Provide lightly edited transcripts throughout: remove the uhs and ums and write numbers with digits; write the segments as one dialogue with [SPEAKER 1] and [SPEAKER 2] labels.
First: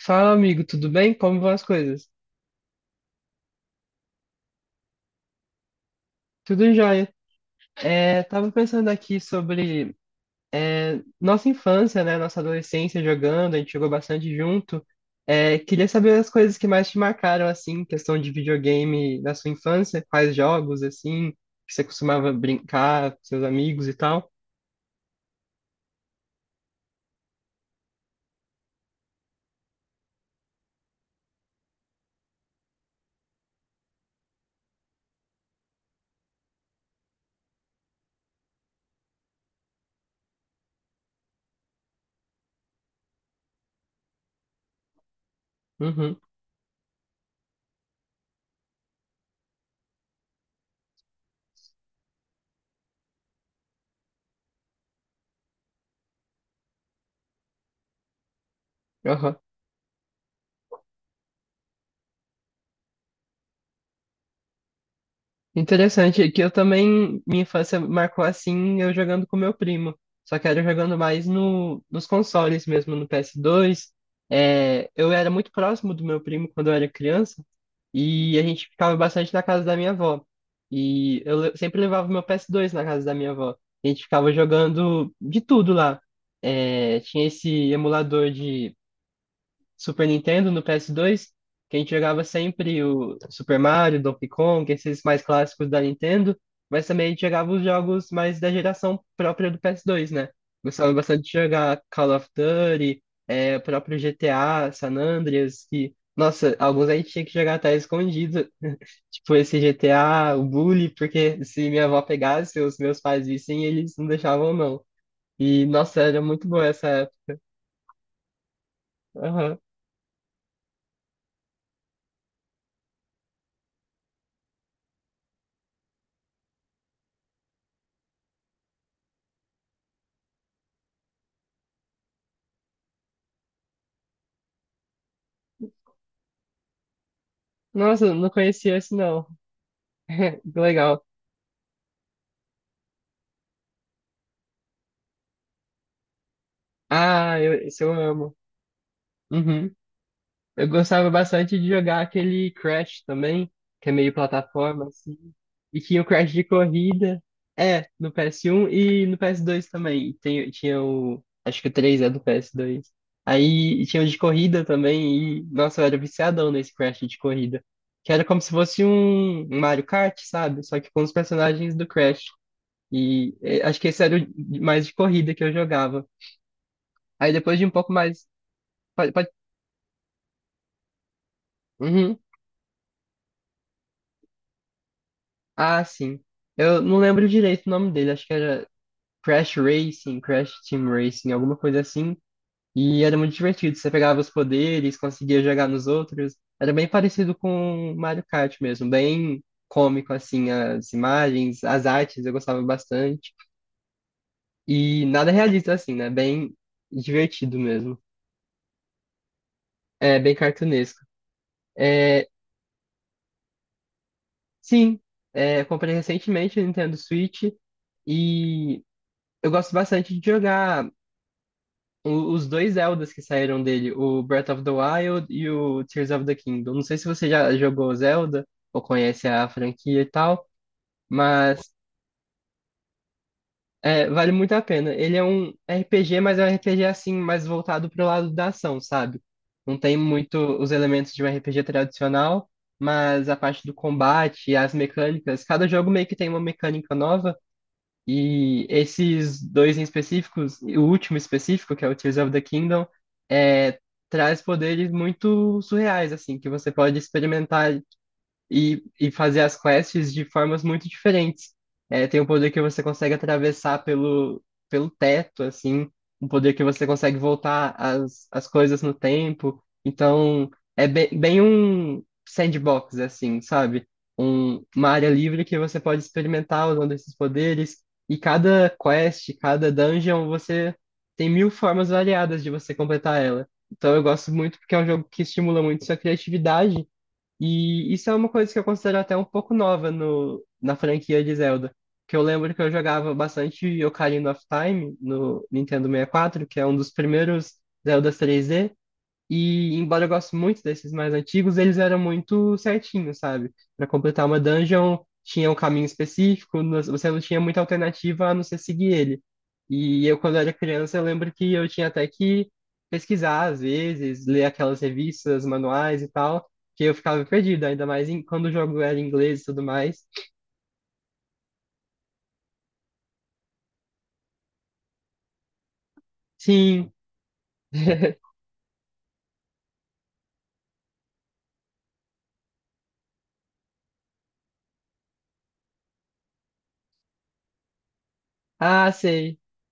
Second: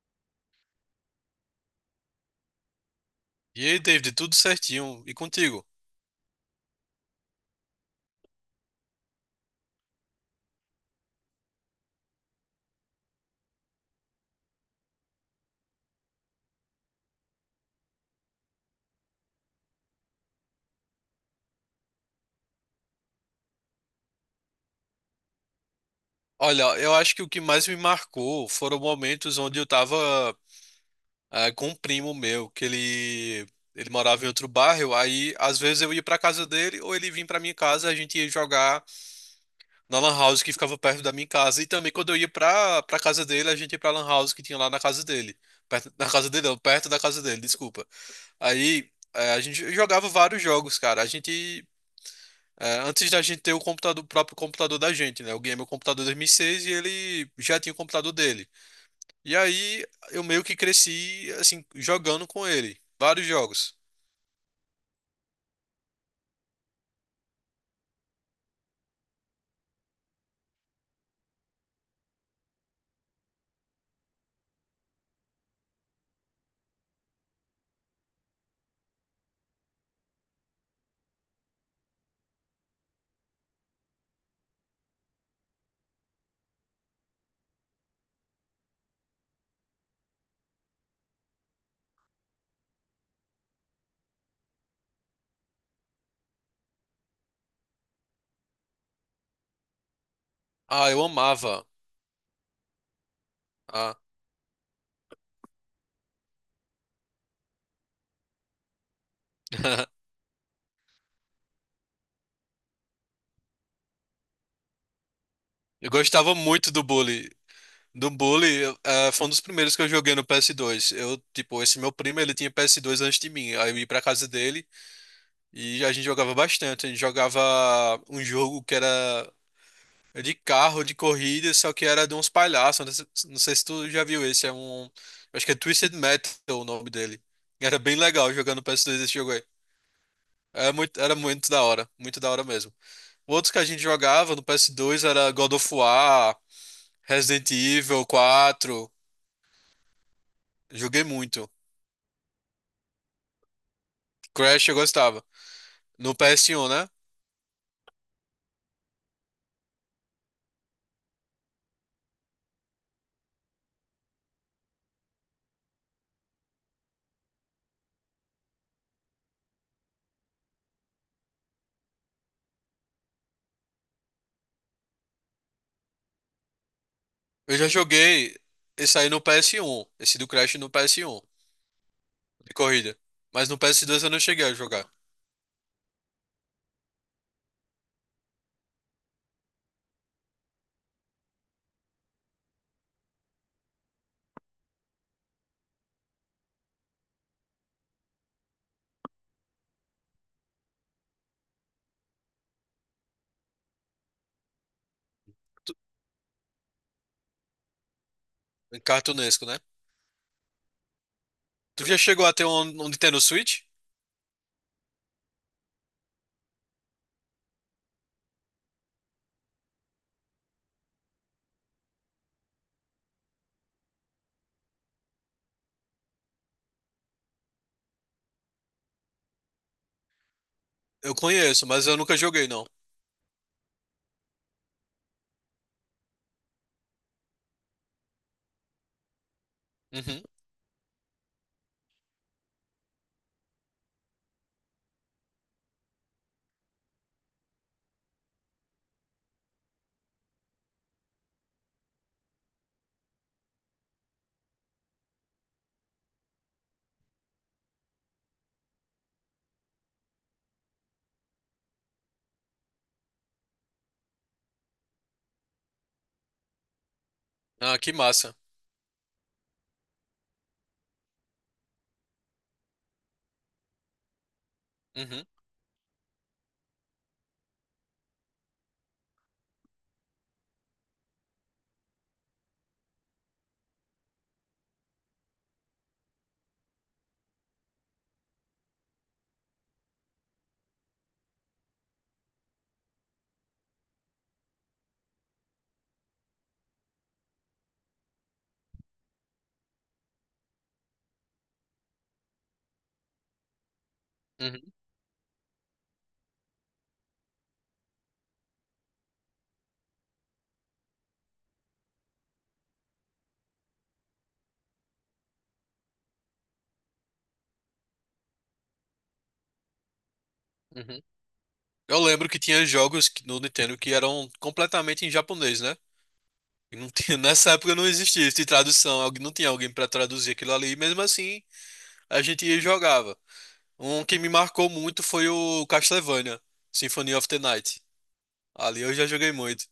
[SPEAKER 1] Fala, amigo, tudo bem? Como vão as coisas?
[SPEAKER 2] E aí, David, tudo certinho? E contigo?
[SPEAKER 1] Tudo jóia. É, tava pensando aqui sobre nossa infância, né? Nossa adolescência jogando, a gente jogou bastante junto. É, queria saber as coisas que mais te marcaram, assim, questão de videogame da sua infância, quais jogos, assim, que você costumava brincar com seus amigos e tal.
[SPEAKER 2] Olha, eu acho que o que mais me marcou foram momentos onde eu tava com um primo meu, que ele morava em outro bairro, aí às vezes eu ia pra casa dele ou ele vinha pra minha casa, a gente ia jogar na lan house que ficava perto da minha casa. E também quando eu ia pra casa dele, a gente ia pra lan house que tinha lá na casa dele. Perto, na
[SPEAKER 1] Uhum,
[SPEAKER 2] casa dele, não, perto da casa dele, desculpa. Aí, a gente jogava vários jogos, cara. Antes da gente ter o computador, o próprio computador da gente, né? Eu ganhei meu computador em 2006 e seis e ele já tinha o computador dele. E
[SPEAKER 1] aham.
[SPEAKER 2] aí eu meio que cresci, assim, jogando com ele. Vários jogos.
[SPEAKER 1] Interessante, é que eu também, minha infância marcou assim, eu jogando com meu primo. Só que era jogando mais no, nos consoles mesmo, no PS2. É, eu era muito próximo do meu primo quando eu era criança e a gente ficava bastante na casa da minha avó. E eu le- sempre levava meu PS2 na casa da minha avó. A gente ficava jogando de tudo lá. É, tinha esse emulador Super Nintendo, no PS2, que a gente jogava sempre o Super Mario, Donkey Kong, esses mais clássicos da Nintendo, mas também a gente jogava os jogos mais da geração própria do PS2, né?
[SPEAKER 2] Ah,
[SPEAKER 1] Gostava
[SPEAKER 2] eu
[SPEAKER 1] bastante de
[SPEAKER 2] amava.
[SPEAKER 1] jogar Call of Duty, é, o
[SPEAKER 2] Ah.
[SPEAKER 1] próprio GTA, San Andreas, que, nossa, alguns a gente tinha que jogar até escondido, tipo esse GTA, o Bully, porque se minha avó pegasse, os meus pais vissem, eles não deixavam não. E,
[SPEAKER 2] Eu
[SPEAKER 1] nossa, era
[SPEAKER 2] gostava
[SPEAKER 1] muito boa
[SPEAKER 2] muito do
[SPEAKER 1] essa
[SPEAKER 2] Bully.
[SPEAKER 1] época.
[SPEAKER 2] Do Bully, foi um dos
[SPEAKER 1] Aham.
[SPEAKER 2] primeiros que eu joguei no PS2. Eu, tipo, esse meu primo, ele tinha PS2 antes de mim. Aí eu ia pra casa dele e a gente jogava bastante. A gente jogava um jogo que era de carro, de corrida, só que era de uns palhaços. Não sei se tu já viu esse, é um. Acho que é Twisted Metal o nome dele. Era bem
[SPEAKER 1] Nossa, não
[SPEAKER 2] legal jogando no
[SPEAKER 1] conhecia esse
[SPEAKER 2] PS2 esse
[SPEAKER 1] não.
[SPEAKER 2] jogo aí.
[SPEAKER 1] Que
[SPEAKER 2] Era muito,
[SPEAKER 1] legal.
[SPEAKER 2] era muito da hora, muito da hora mesmo. Outros que a gente jogava no PS2 era God of War,
[SPEAKER 1] Ah,
[SPEAKER 2] Resident
[SPEAKER 1] eu, isso eu
[SPEAKER 2] Evil
[SPEAKER 1] amo.
[SPEAKER 2] 4.
[SPEAKER 1] Uhum. Eu
[SPEAKER 2] Joguei
[SPEAKER 1] gostava
[SPEAKER 2] muito.
[SPEAKER 1] bastante de jogar aquele Crash também, que é meio
[SPEAKER 2] Crash eu
[SPEAKER 1] plataforma, assim.
[SPEAKER 2] gostava.
[SPEAKER 1] E tinha o
[SPEAKER 2] No
[SPEAKER 1] Crash de
[SPEAKER 2] PS1, né?
[SPEAKER 1] corrida. É, no PS1 e no PS2 também. Tem, tinha o. Acho que o 3 é do PS2. Aí tinha o de corrida também. E, nossa, eu era viciadão nesse Crash de corrida. Que era como se fosse um Mario Kart, sabe? Só que com os personagens do Crash. E eh, acho que esse era o de- mais de corrida que eu jogava. Aí
[SPEAKER 2] Eu
[SPEAKER 1] depois de
[SPEAKER 2] já
[SPEAKER 1] um pouco mais.
[SPEAKER 2] joguei esse aí
[SPEAKER 1] Pode,
[SPEAKER 2] no
[SPEAKER 1] pode...
[SPEAKER 2] PS1. Esse do Crash no PS1,
[SPEAKER 1] Uhum.
[SPEAKER 2] de corrida. Mas no PS2 eu não cheguei a jogar.
[SPEAKER 1] Ah, sim. Eu não lembro direito o nome dele, acho que era Crash Racing, Crash Team Racing, alguma coisa assim. E era muito divertido, você pegava os poderes, conseguia jogar nos outros. Era bem parecido com Mario Kart mesmo, bem cômico, assim, as imagens, as artes, eu gostava bastante. E nada realista,
[SPEAKER 2] Tu-
[SPEAKER 1] assim, né? Bem divertido mesmo.
[SPEAKER 2] Cartunesco, né?
[SPEAKER 1] É, bem cartunesco.
[SPEAKER 2] Tu já chegou
[SPEAKER 1] É,
[SPEAKER 2] a ter um Nintendo Switch?
[SPEAKER 1] sim, é, eu comprei recentemente o Nintendo Switch e eu gosto bastante de jogar. O- os dois Zeldas que saíram dele, o Breath of the Wild e o Tears of the Kingdom. Não sei se você já jogou Zelda ou conhece a franquia e tal,
[SPEAKER 2] Eu
[SPEAKER 1] mas
[SPEAKER 2] conheço, mas eu nunca joguei, não.
[SPEAKER 1] é, vale muito a pena. Ele é um RPG, mas é um RPG assim, mais voltado pro lado da ação, sabe? Não tem
[SPEAKER 2] Uhum.
[SPEAKER 1] muito os elementos de um RPG tradicional, mas a parte do combate, as mecânicas, cada jogo meio que tem uma mecânica nova. E esses dois em específicos, e o último específico, que é o Tears of the Kingdom, é, traz poderes muito surreais, assim, que você pode experimentar e fazer as quests de formas muito diferentes. É, tem um poder que você consegue atravessar pelo, pelo teto, assim, um poder que você consegue voltar
[SPEAKER 2] Ah, que
[SPEAKER 1] as,
[SPEAKER 2] massa.
[SPEAKER 1] as coisas no tempo. Então, é bem, bem um sandbox, assim, sabe? Um, uma área
[SPEAKER 2] Uhum,
[SPEAKER 1] livre que você pode experimentar usando esses poderes. E cada quest, cada dungeon, você tem mil formas variadas de você completar ela. Então, eu gosto muito porque é um jogo que estimula muito sua criatividade e isso é uma coisa que eu considero até um pouco nova no, na franquia de Zelda. Que eu lembro que eu jogava bastante Ocarina of Time no Nintendo 64, que é um dos primeiros Zeldas 3D, e embora eu goste muito desses mais antigos, eles eram muito certinhos, sabe? Para completar uma
[SPEAKER 2] uhum,
[SPEAKER 1] dungeon, tinha um caminho específico, não- você não tinha muita alternativa a não ser seguir ele. E eu, quando era criança, eu lembro que eu tinha até que pesquisar, às vezes, ler aquelas revistas, manuais e tal, que eu ficava perdido, ainda mais em- quando o jogo era em inglês e tudo mais.
[SPEAKER 2] uhum. Eu lembro que tinha no Nintendo que eram completamente em japonês, né? E não
[SPEAKER 1] Sim,
[SPEAKER 2] tinha- nessa época não existia isso de tradução, não tinha alguém pra traduzir aquilo ali, e mesmo assim a gente ia e jogava. Um que me marcou muito foi o Castlevania, Symphony of the Night. Ali
[SPEAKER 1] ah,
[SPEAKER 2] eu já joguei
[SPEAKER 1] sei.
[SPEAKER 2] muito.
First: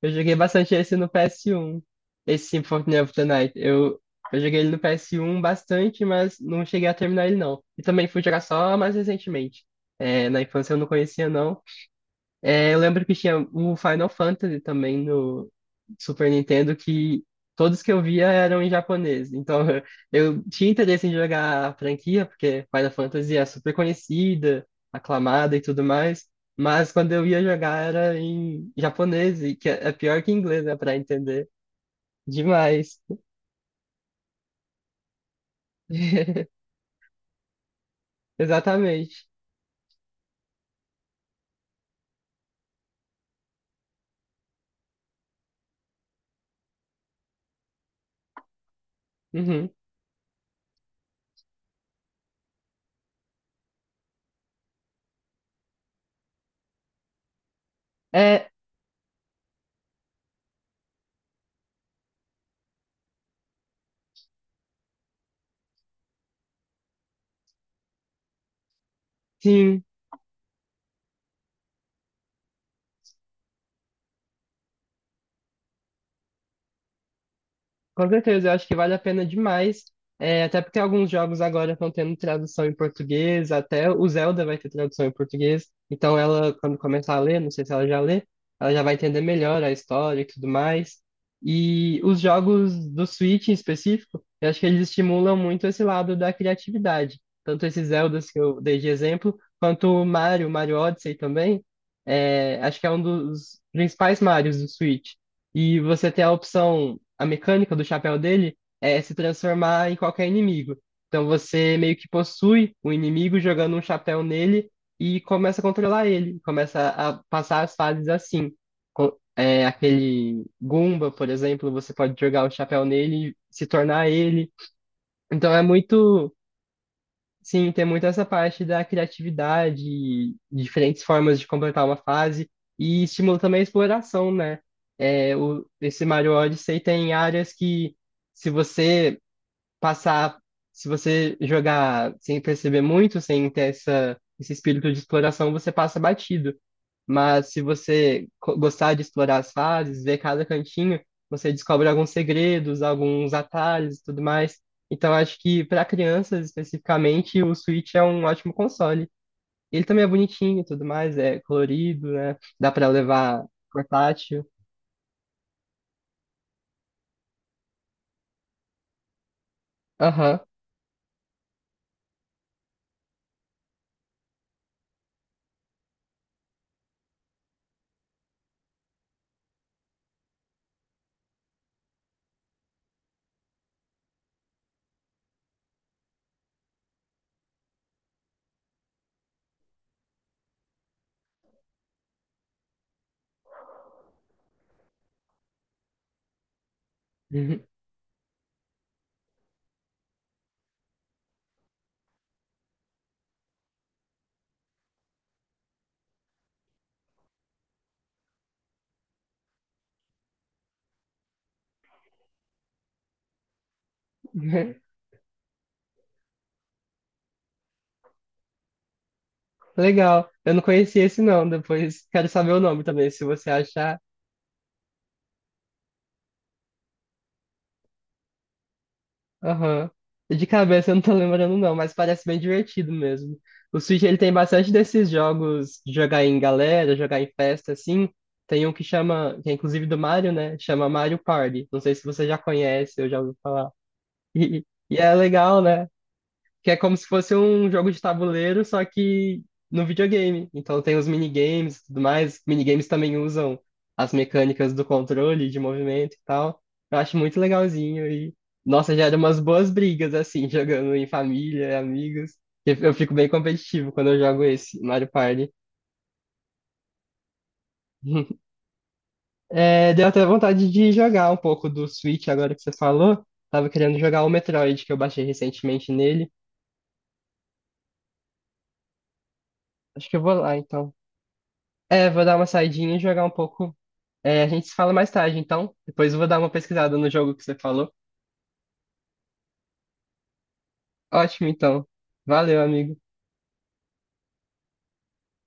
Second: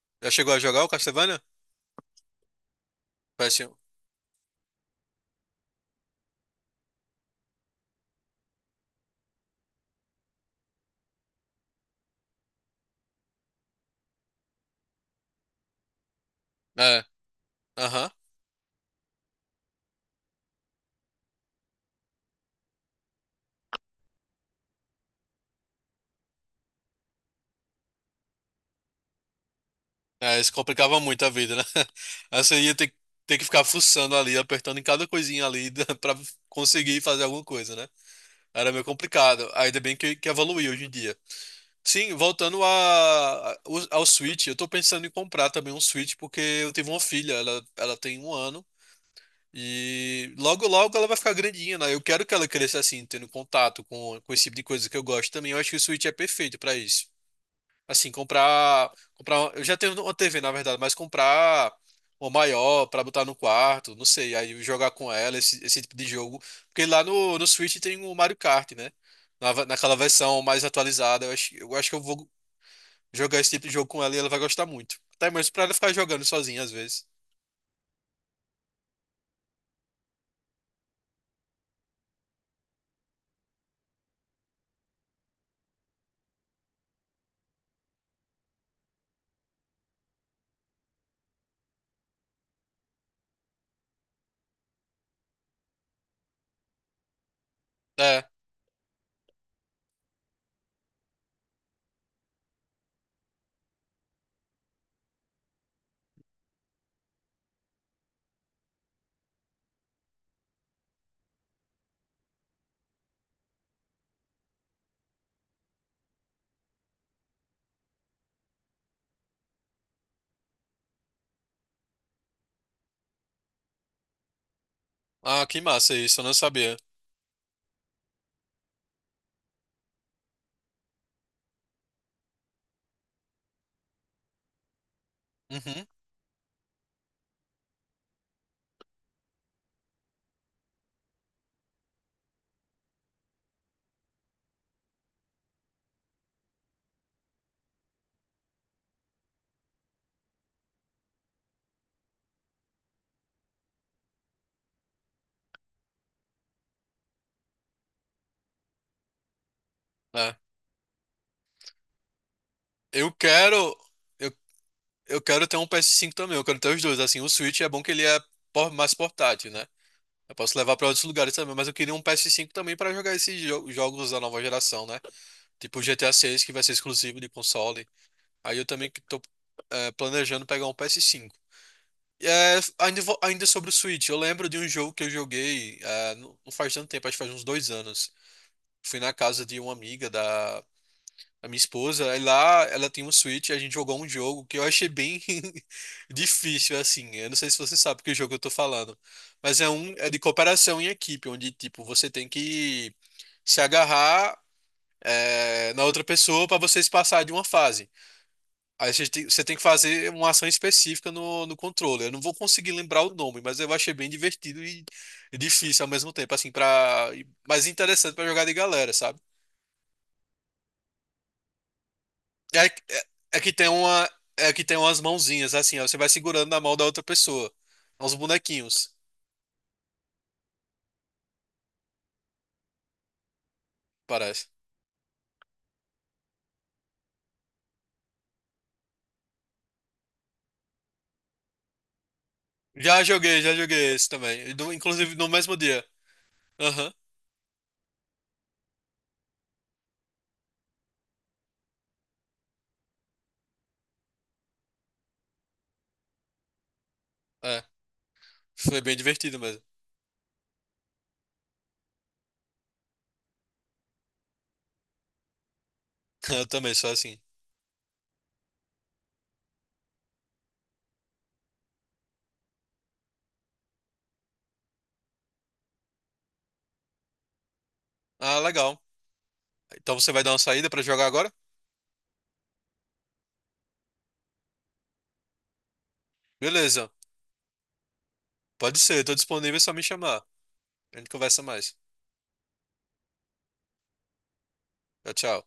[SPEAKER 1] Eu
[SPEAKER 2] Já
[SPEAKER 1] joguei
[SPEAKER 2] chegou a
[SPEAKER 1] bastante
[SPEAKER 2] jogar o
[SPEAKER 1] esse no
[SPEAKER 2] Castlevania?
[SPEAKER 1] PS1. Esse Symphony of the Night.
[SPEAKER 2] Péssimo.
[SPEAKER 1] Eu joguei ele no PS1 bastante, mas não cheguei a terminar ele, não. E também fui jogar só mais recentemente. É, na infância eu não conhecia, não. É, eu lembro que tinha um Final Fantasy também no Super Nintendo
[SPEAKER 2] É,
[SPEAKER 1] que todos que eu
[SPEAKER 2] aham.
[SPEAKER 1] via eram em japonês. Então eu tinha interesse em jogar a franquia, porque Final Fantasy é super conhecida, aclamada e tudo mais. Mas quando eu ia jogar era em japonês, e que é pior que
[SPEAKER 2] É, isso
[SPEAKER 1] inglês, né, pra
[SPEAKER 2] complicava muito a
[SPEAKER 1] entender.
[SPEAKER 2] vida, né? Aí você ia ter,
[SPEAKER 1] Demais.
[SPEAKER 2] ter que ficar fuçando ali, apertando em cada coisinha ali pra conseguir fazer alguma coisa, né? Era meio
[SPEAKER 1] Exatamente.
[SPEAKER 2] complicado. Ainda bem que evoluiu hoje em dia. Sim, voltando ao Switch, eu tô pensando em comprar também um Switch, porque eu tive uma filha, ela tem 1 ano,
[SPEAKER 1] Uhum.
[SPEAKER 2] e logo logo ela vai ficar grandinha, né? Eu quero que ela cresça assim, tendo contato com esse tipo de coisa que eu gosto também. Eu acho que o Switch é perfeito pra isso. Assim,
[SPEAKER 1] É,
[SPEAKER 2] comprar, eu já tenho uma TV, na verdade, mas comprar uma maior pra botar no quarto, não sei, aí jogar com ela esse tipo de jogo, porque lá no Switch tem o Mario Kart, né? Na,
[SPEAKER 1] sim.
[SPEAKER 2] naquela versão mais atualizada, eu acho que eu vou jogar esse tipo de jogo com ela e ela vai gostar muito. Até mesmo pra ela ficar jogando sozinha às vezes.
[SPEAKER 1] Com certeza, eu acho que vale a pena demais. É, até porque alguns jogos agora estão tendo tradução em português, até o Zelda vai ter tradução em português. Então ela, quando começar a ler, não sei se ela já lê, ela já vai entender melhor a história e tudo mais. E os jogos do Switch em específico, eu acho que eles estimulam muito esse lado da criatividade. Tanto esses
[SPEAKER 2] É.
[SPEAKER 1] Zeldas que eu dei de exemplo, quanto o Mario, Mario Odyssey também. É, acho que é um dos principais Marios do Switch. E você tem a opção a mecânica do chapéu dele é se transformar em qualquer inimigo. Então você meio que possui o inimigo jogando um chapéu nele e começa a controlar ele, começa a passar as fases assim. Co- É, aquele Goomba, por exemplo, você pode jogar o chapéu nele e se tornar ele.
[SPEAKER 2] Ah,
[SPEAKER 1] Então
[SPEAKER 2] que
[SPEAKER 1] é
[SPEAKER 2] massa isso, eu
[SPEAKER 1] muito.
[SPEAKER 2] não sabia.
[SPEAKER 1] Sim, tem muito essa parte da criatividade, diferentes formas de completar uma fase e estimula também a exploração, né? É, o,
[SPEAKER 2] Uhum,
[SPEAKER 1] esse Mario Odyssey tem áreas que, se você passar, se você jogar sem perceber muito, sem ter essa, esse espírito de exploração, você passa batido. Mas se você co- gostar de explorar as fases, ver cada cantinho, você descobre alguns segredos, alguns atalhos e tudo mais. Então acho que para crianças especificamente, o Switch é um ótimo console. Ele também é
[SPEAKER 2] é.
[SPEAKER 1] bonitinho e tudo mais, é colorido, né? Dá para
[SPEAKER 2] Eu
[SPEAKER 1] levar
[SPEAKER 2] quero eu,
[SPEAKER 1] portátil.
[SPEAKER 2] eu quero ter um PS5 também, eu quero ter os dois, assim, o Switch é bom que ele é mais portátil, né? Eu
[SPEAKER 1] Aham.
[SPEAKER 2] posso levar pra outros lugares também, mas eu queria um PS5 também pra jogar esses jogos da nova geração, né? Tipo o GTA 6, que vai ser exclusivo de console. Aí eu também que tô planejando pegar um PS5. Ainda sobre o Switch, eu lembro de um jogo que eu joguei não faz tanto tempo, acho que faz uns 2 anos. Fui na casa de uma amiga da a minha esposa, aí lá, ela tem um Switch, a gente jogou um jogo que eu achei bem difícil, assim. Eu não sei se você sabe que jogo eu tô falando. Mas é de cooperação em equipe, onde, tipo, você tem que se agarrar na outra pessoa para vocês passar de uma fase. Aí você tem que fazer uma ação específica no controle. Eu não vou conseguir lembrar o nome, mas eu achei bem divertido e difícil ao mesmo tempo, assim, mas interessante para jogar de galera, sabe?
[SPEAKER 1] Legal. Eu não conhecia esse não, depois quero saber o
[SPEAKER 2] É,
[SPEAKER 1] nome
[SPEAKER 2] é,
[SPEAKER 1] também, se
[SPEAKER 2] é
[SPEAKER 1] você
[SPEAKER 2] que tem
[SPEAKER 1] achar.
[SPEAKER 2] uma, é que tem umas mãozinhas assim, ó, você vai segurando na mão da outra pessoa. É. Uns bonequinhos,
[SPEAKER 1] Aham. De cabeça eu não tô lembrando, não, mas parece bem divertido mesmo. O Switch ele tem
[SPEAKER 2] parece.
[SPEAKER 1] bastante desses jogos de jogar em galera, jogar em festa, assim. Tem um que chama, que é inclusive do Mario, né? Chama Mario Party. Não sei se você já conhece
[SPEAKER 2] Já
[SPEAKER 1] ou já ouviu
[SPEAKER 2] joguei, já
[SPEAKER 1] falar.
[SPEAKER 2] joguei esse também.
[SPEAKER 1] E, e é
[SPEAKER 2] Inclusive no mesmo
[SPEAKER 1] legal,
[SPEAKER 2] dia.
[SPEAKER 1] né? Que é
[SPEAKER 2] Aham.
[SPEAKER 1] como se fosse um jogo de tabuleiro, só que no videogame. Então tem os minigames e tudo mais. Minigames também usam as mecânicas do controle, de movimento e tal. Eu acho muito
[SPEAKER 2] É,
[SPEAKER 1] legalzinho e,
[SPEAKER 2] foi
[SPEAKER 1] nossa,
[SPEAKER 2] bem
[SPEAKER 1] gera
[SPEAKER 2] divertido
[SPEAKER 1] umas
[SPEAKER 2] mesmo.
[SPEAKER 1] boas brigas, assim, jogando em família, amigos. Eu fico bem competitivo quando eu jogo esse Mario Party.
[SPEAKER 2] Eu também sou assim.
[SPEAKER 1] É, deu até vontade de jogar um pouco do Switch agora que você falou. Tava querendo jogar o Metroid, que eu baixei recentemente nele.
[SPEAKER 2] Ah, legal. Então
[SPEAKER 1] Acho
[SPEAKER 2] você
[SPEAKER 1] que eu
[SPEAKER 2] vai dar
[SPEAKER 1] vou
[SPEAKER 2] uma
[SPEAKER 1] lá,
[SPEAKER 2] saída pra
[SPEAKER 1] então.
[SPEAKER 2] jogar agora?
[SPEAKER 1] É, vou dar uma saidinha e jogar um pouco. É, a gente se fala mais tarde, então. Depois eu vou dar uma
[SPEAKER 2] Beleza.
[SPEAKER 1] pesquisada no jogo que você falou.
[SPEAKER 2] Pode ser, tô disponível, é só me chamar. A gente conversa
[SPEAKER 1] Ótimo,
[SPEAKER 2] mais.
[SPEAKER 1] então. Valeu, amigo.
[SPEAKER 2] Tchau, tchau.